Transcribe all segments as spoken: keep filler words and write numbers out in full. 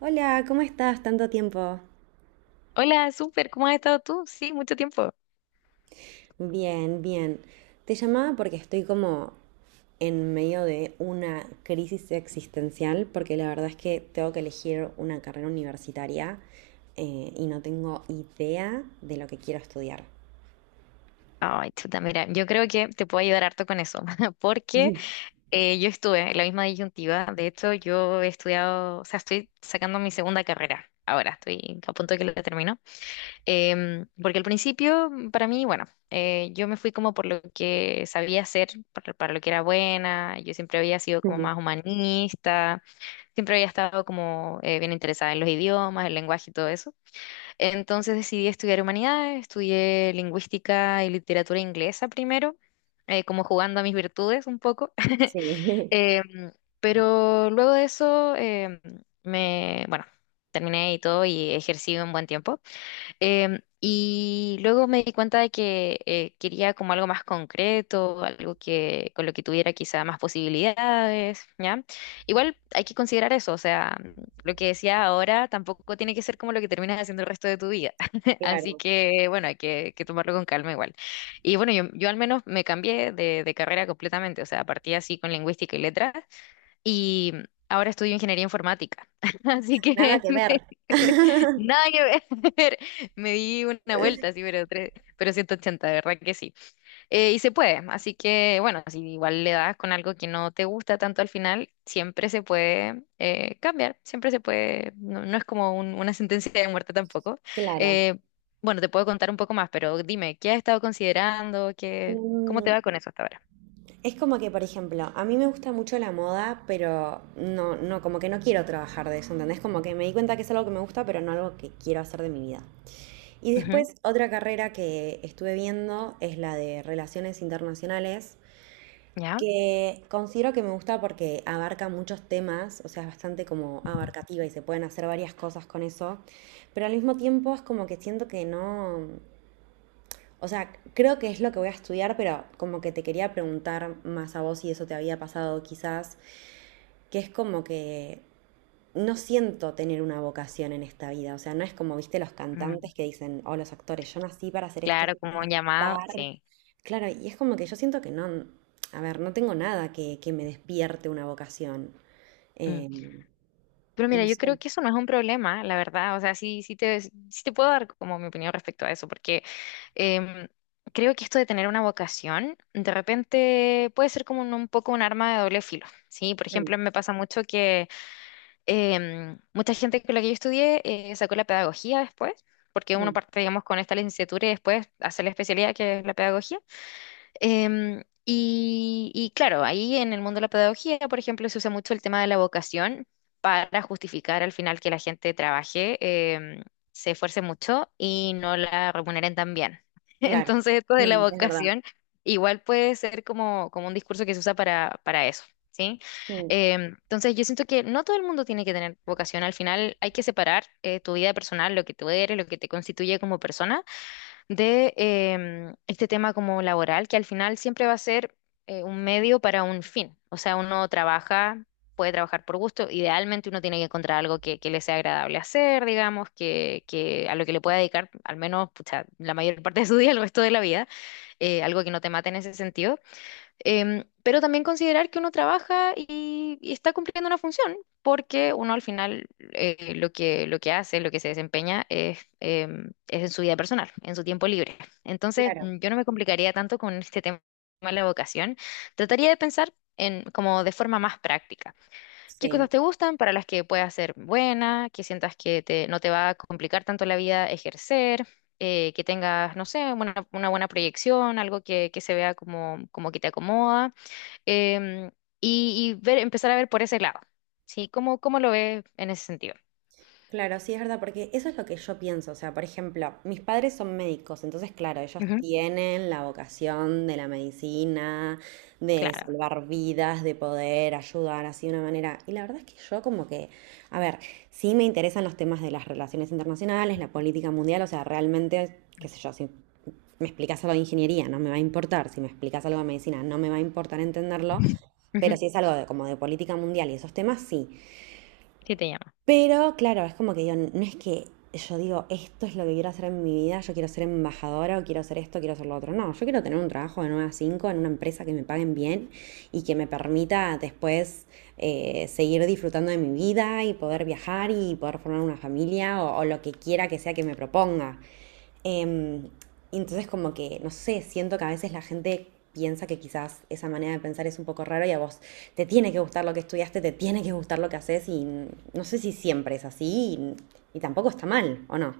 Hola, ¿cómo estás? Tanto tiempo. Hola, súper, ¿cómo has estado tú? Sí, mucho tiempo. Bien, bien. Te llamaba porque estoy como en medio de una crisis existencial, porque la verdad es que tengo que elegir una carrera universitaria, eh, y no tengo idea de lo que quiero estudiar. Ay, chuta, mira, yo creo que te puedo ayudar harto con eso, porque Ujú. eh, yo estuve en la misma disyuntiva. De hecho, yo he estudiado, o sea, estoy sacando mi segunda carrera. Ahora estoy a punto de que la termino. Em, porque al principio, para mí, bueno, eh, yo me fui como por lo que sabía hacer, por- para lo que era buena. Yo siempre había sido como más humanista, siempre había estado como eh, bien interesada en los idiomas, el lenguaje y todo eso. Entonces decidí estudiar humanidades, estudié lingüística y literatura inglesa primero, eh, como jugando a mis virtudes un poco. Sí, Em, pero luego de eso, em, me, bueno, terminé y todo y ejercí un buen tiempo. Em, y luego me di cuenta de que eh, quería como algo más concreto, algo que con lo que tuviera quizá más posibilidades, ¿ya? Igual hay que considerar eso, o sea, lo que decía ahora tampoco tiene que ser como lo que terminas haciendo el resto de tu vida. Así claro. que, bueno, hay que, que tomarlo con calma igual. Y bueno, yo, yo al menos me cambié de, de carrera completamente, o sea, partí así con lingüística y letras y ahora estudio ingeniería informática. Así Nada que que me- ver. me- nada que ver. Me di una vuelta, así, pero, tres- pero ciento ochenta de verdad que sí. Eh, y se puede, así que bueno, si igual le das con algo que no te gusta tanto al final, siempre se puede eh, cambiar, siempre se puede, no, no es como un- una sentencia de muerte tampoco. Claro. Eh, bueno, te puedo contar un poco más, pero dime, ¿qué has estado considerando? ¿Qué, cómo te Em, va con eso hasta ahora? Es como que, por ejemplo, a mí me gusta mucho la moda, pero no, no, como que no quiero trabajar de eso, ¿entendés? Como que me di cuenta que es algo que me gusta, pero no algo que quiero hacer de mi vida. Y Ujú. después, otra carrera que estuve viendo es la de Relaciones Internacionales, ¿Ya? que considero que me gusta porque abarca muchos temas, o sea, es bastante como abarcativa y se pueden hacer varias cosas con eso, pero al mismo tiempo es como que siento que no, o sea, creo que es lo que voy a estudiar, pero como que te quería preguntar más a vos si eso te había pasado quizás, que es como que no siento tener una vocación en esta vida. O sea, no es como, viste, los Mm, cantantes que dicen, o los actores, yo nací para hacer esto, claro, yo quiero como un llamado, cantar. sí. Claro, y es como que yo siento que no, a ver, no tengo nada que, que me despierte una vocación. Mm. Eh, Pero mira, no yo sé. creo que eso no es un problema, la verdad. O sea, sí, sí te, sí te puedo dar como mi opinión respecto a eso, porque em, creo que esto de tener una vocación, de repente puede ser como un, un poco un arma de doble filo, ¿sí? Por Mm, ejemplo, me pasa mucho que em, mucha gente con la que yo estudié eh, sacó la pedagogía después, porque uno mm, parte, digamos, con esta licenciatura y después hace la especialidad que es la pedagogía. Em, y, y claro, ahí en el mundo de la pedagogía, por ejemplo, se usa mucho el tema de la vocación para justificar al final que la gente trabaje, em, se esfuerce mucho y no la remuneren tan bien. claro. Entonces, esto de la Mm, es verdad. vocación igual puede ser como, como un discurso que se usa para, para eso. ¿Sí? Mm, Em, entonces yo siento que no todo el mundo tiene que tener vocación. Al final hay que separar eh, tu vida personal, lo que tú eres, lo que te constituye como persona, de em, este tema como laboral, que al final siempre va a ser eh, un medio para un fin. O sea, uno trabaja, puede trabajar por gusto, idealmente uno tiene que encontrar algo que, que le sea agradable hacer, digamos, que, que a lo que le pueda dedicar al menos pucha, la mayor parte de su día, el resto de la vida, eh, algo que no te mate en ese sentido. Em, pero también considerar que uno trabaja y, y está cumpliendo una función, porque uno al final eh, lo que, lo que hace, lo que se desempeña es, em, es en su vida personal, en su tiempo libre. Entonces, claro, mm, yo no me complicaría tanto con este tema de la vocación. Trataría de pensar en, como de forma más práctica qué cosas sí. te gustan para las que puedas ser buena, que sientas que te, no te va a complicar tanto la vida ejercer, eh, que tengas, no sé, una, una buena proyección, algo que, que se vea como, como que te acomoda, em, y, y ver, empezar a ver por ese lado, ¿sí? ¿Cómo, cómo lo ves en ese sentido? Claro, sí es verdad, porque eso es lo que yo pienso. O sea, por ejemplo, mis padres son médicos, entonces, claro, ellos Ujú, tienen la vocación de la medicina, de claro. salvar vidas, de poder ayudar así de una manera. Y la verdad es que yo como que, a ver, sí me interesan los temas de las relaciones internacionales, la política mundial, o sea, realmente, qué sé yo, si me explicas algo de ingeniería, no me va a importar, si me explicas algo de medicina, no me va a importar entenderlo. Pero Ujú, si es algo de, como de política mundial y esos temas, sí. sí, te llama. Pero claro, es como que yo, no es que yo digo, esto es lo que quiero hacer en mi vida, yo quiero ser embajadora o quiero hacer esto, quiero hacer lo otro. No, yo quiero tener un trabajo de nueve a cinco en una empresa que me paguen bien y que me permita después, eh, seguir disfrutando de mi vida y poder viajar y poder formar una familia o, o lo que quiera que sea que me proponga. Em, y entonces como que, no sé, siento que a veces la gente piensa que quizás esa manera de pensar es un poco raro y a vos te tiene que gustar lo que estudiaste, te tiene que gustar lo que haces y no sé si siempre es así y, y tampoco está mal, ¿o no?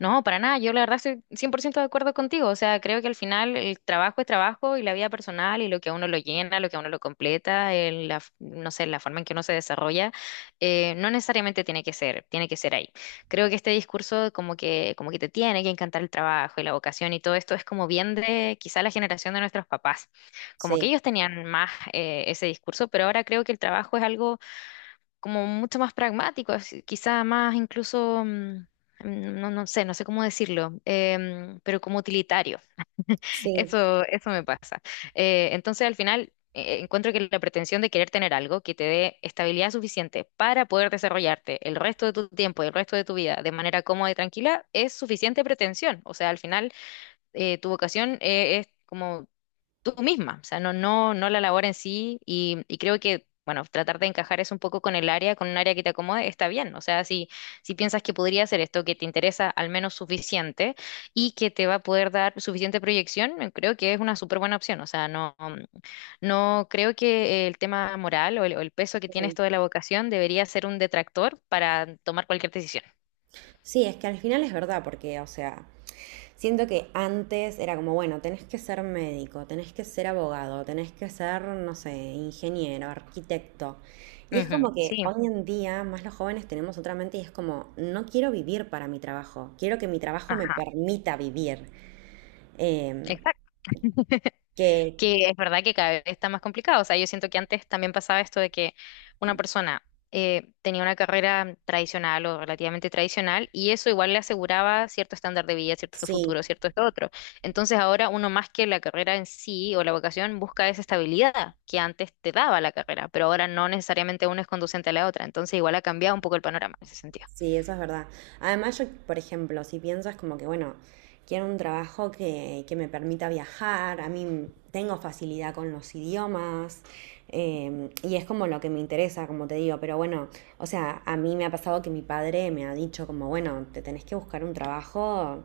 No, para nada. Yo la verdad estoy cien por ciento de acuerdo contigo. O sea, creo que al final el trabajo es trabajo y la vida personal y lo que a uno lo llena, lo que a uno lo completa, el- la, f- no sé, la forma en que uno se desarrolla, eh, no necesariamente tiene que ser, tiene que ser ahí. Creo que este discurso como que, como que te tiene que encantar el trabajo y la vocación y todo esto es como bien de quizá la generación de nuestros papás. Como que Sí, ellos tenían más eh, ese discurso, pero ahora creo que el trabajo es algo como mucho más pragmático, así, quizá más incluso, mm, mm, no, no sé, no sé cómo decirlo, em, pero como utilitario. sí. Eso, eso me pasa. Eh, entonces, al final, eh, encuentro que la pretensión de querer tener algo que te dé estabilidad suficiente para poder desarrollarte el resto de tu tiempo y el resto de tu vida de manera cómoda y tranquila es suficiente pretensión. O sea, al final, eh, tu vocación, eh, es como tú misma, o sea, no, no, no la labor en sí y, y creo que, bueno, tratar de encajar eso un poco con el área, con un área que te acomode, está bien, o sea, si, si piensas que podría hacer esto, que te interesa al menos suficiente y que te va a poder dar suficiente proyección, eh, creo que es una súper buena opción, o sea, no, no creo que el tema moral o el, o el peso que tiene esto de la vocación debería ser un detractor para tomar cualquier decisión. Sí, es que al final es verdad, porque, o sea, siento que antes era como, bueno, tenés que ser médico, tenés que ser abogado, tenés que ser, no sé, ingeniero, arquitecto. Y es Ujú, como que sí, hoy en día más los jóvenes tenemos otra mente y es como, no quiero vivir para mi trabajo, quiero que mi trabajo me ajá, permita vivir. Em, exacto. que Que es verdad que cada vez está más complicado. O sea, yo siento que antes también pasaba esto de que una persona eh, tenía una carrera tradicional o relativamente tradicional y eso igual le aseguraba cierto estándar de vida, cierto sí. futuro, cierto esto otro. Entonces ahora uno más que la carrera en sí o la vocación busca esa estabilidad que antes te daba la carrera, pero ahora no necesariamente una es conducente a la otra. Entonces igual ha cambiado un poco el panorama en ese sentido. Sí, eso es verdad. Además, yo, por ejemplo, si piensas como que, bueno, quiero un trabajo que, que me permita viajar, a mí tengo facilidad con los idiomas, eh, y es como lo que me interesa, como te digo, pero bueno, o sea, a mí me ha pasado que mi padre me ha dicho como, bueno, te tenés que buscar un trabajo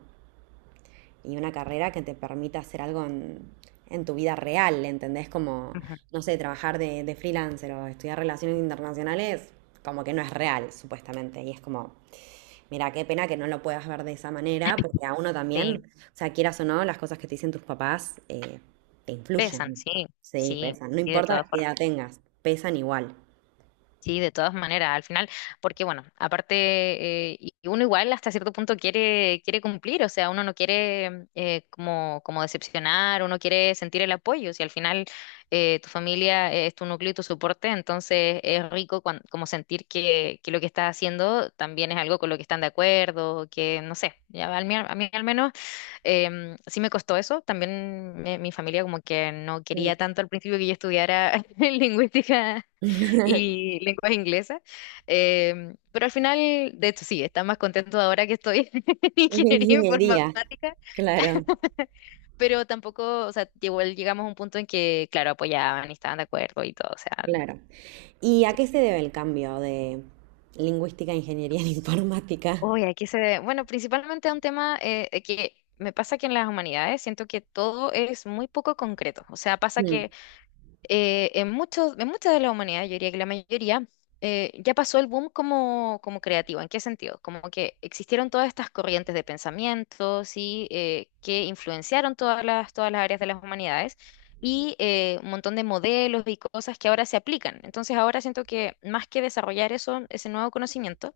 y una carrera que te permita hacer algo en, en tu vida real, ¿entendés? Como, Ujú. no sé, trabajar de, de freelancer o estudiar relaciones internacionales, como que no es real, supuestamente, y es como... Mira, qué pena que no lo puedas ver de esa manera, porque a uno también, Sí, o sea, quieras o no, las cosas que te dicen tus papás, eh, te pesan, influyen. sí, Sí, sí, pesan. No y de importa todas qué formas. edad tengas, pesan igual. Sí, de todas maneras, al final, porque bueno, aparte, eh, y y uno igual hasta cierto punto quiere, quiere cumplir, o sea, uno no quiere eh, como, como decepcionar, uno quiere sentir el apoyo, si al final eh, tu familia es tu núcleo y tu soporte, entonces es rico cuan- como sentir que, que lo que estás haciendo también es algo con lo que están de acuerdo, que no sé, ya, a mí, a mí al menos em, sí me costó eso, también eh, mi familia como que no Mm. quería tanto al principio que yo estudiara lingüística y lenguas inglesas. Em, pero al final, de hecho, sí, está más contento ahora que estoy en Es de ingeniería Ingeniería. informática, Claro, pero tampoco, o sea, igual llegamos a un punto en que, claro, apoyaban y estaban de acuerdo y todo, o sea, claro. ¿Y a qué se debe el cambio de lingüística a ingeniería en informática? uy, aquí se ve, bueno, principalmente a un tema eh, eh, que me pasa que en las humanidades siento que todo es muy poco concreto, o sea, pasa Mm, que eh, en muchos, en mucha de la humanidad, yo diría que la mayoría, eh, ya pasó el boom como, como creativo. ¿En qué sentido? Como que existieron todas estas corrientes de pensamientos y eh, que influenciaron todas las, todas las áreas de las humanidades y eh, un montón de modelos y cosas que ahora se aplican. Entonces ahora siento que más que desarrollar eso, ese nuevo conocimiento,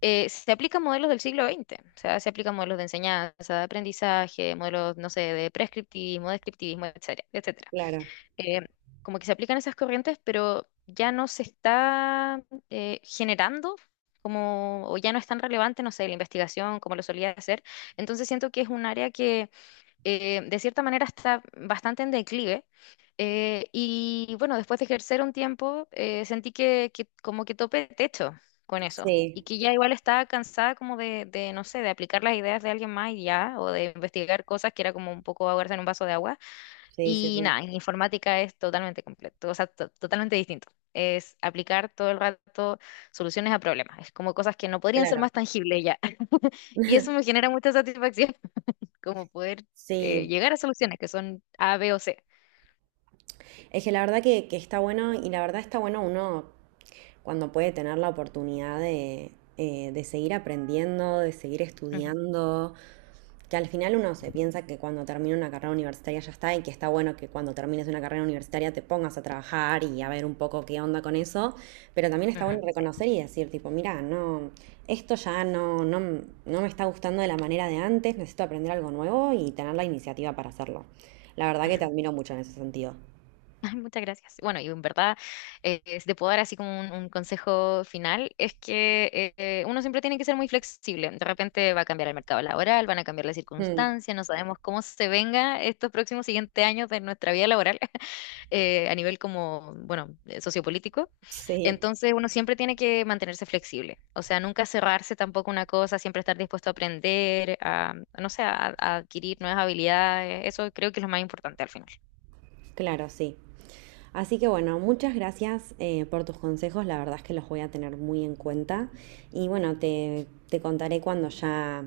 eh, se aplican modelos del siglo veinte. O sea, se aplican modelos de enseñanza, de aprendizaje, modelos, no sé, de prescriptivismo, descriptivismo, etcétera, etcétera claro, eh, como que se aplican esas corrientes, pero ya no se está eh, generando como, o ya no es tan relevante, no sé, la investigación como lo solía hacer. Entonces siento que es un área que eh, de cierta manera está bastante en declive. Eh, y bueno, después de ejercer un tiempo, eh, sentí que, que como que topé techo con eso. Y sí, que ya igual estaba cansada como de, de, no sé, de aplicar las ideas de alguien más y ya, o de investigar cosas que era como un poco ahogarse en un vaso de agua. sí, sí, Y sí, nada, en informática es totalmente completo, o sea, to- totalmente distinto. Es aplicar todo el rato soluciones a problemas. Es como cosas que no podrían ser claro. más tangibles ya. Y eso me genera mucha satisfacción, como poder eh, Sí, llegar a soluciones que son A, B o C. es que la verdad que, que está bueno y la verdad está bueno uno cuando puede tener la oportunidad de, eh, de seguir aprendiendo, de seguir Ujú, estudiando, que al final uno se piensa que cuando termina una carrera universitaria ya está y que está bueno que cuando termines una carrera universitaria te pongas a trabajar y a ver un poco qué onda con eso, pero también está bueno ujú, sí, reconocer y decir tipo, mira, no, esto ya no, no, no me está gustando de la manera de antes, necesito aprender algo nuevo y tener la iniciativa para hacerlo. La verdad que te ujú. admiro mucho en ese sentido. Ay, muchas gracias. Bueno, y en verdad, eh, si te puedo dar así como un, un consejo final, es que eh, uno siempre tiene que ser muy flexible. De repente va a cambiar el mercado laboral, van a cambiar las Mm, circunstancias, no sabemos cómo se venga estos próximos siguientes años de nuestra vida laboral eh, a nivel como, bueno, eh, sociopolítico. sí. Entonces, uno siempre tiene que mantenerse flexible. O sea, nunca cerrarse tampoco una cosa, siempre estar dispuesto a aprender, a, no sé, a a adquirir nuevas habilidades. Eso creo que es lo más importante al final. Claro, sí. Así que bueno, muchas gracias, eh, por tus consejos, la verdad es que los voy a tener muy en cuenta y bueno, te, te contaré cuando ya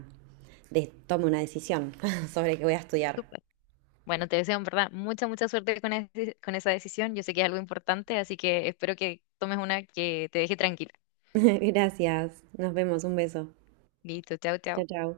de- tome una decisión sobre qué voy a estudiar. Súper. Bueno, te deseo en verdad mucha, mucha suerte con, ese- con esa decisión. Yo sé que es algo importante, así que espero que tomes una que te deje tranquila. Gracias, nos vemos, un beso. Listo, chao, chao. Chao, chao.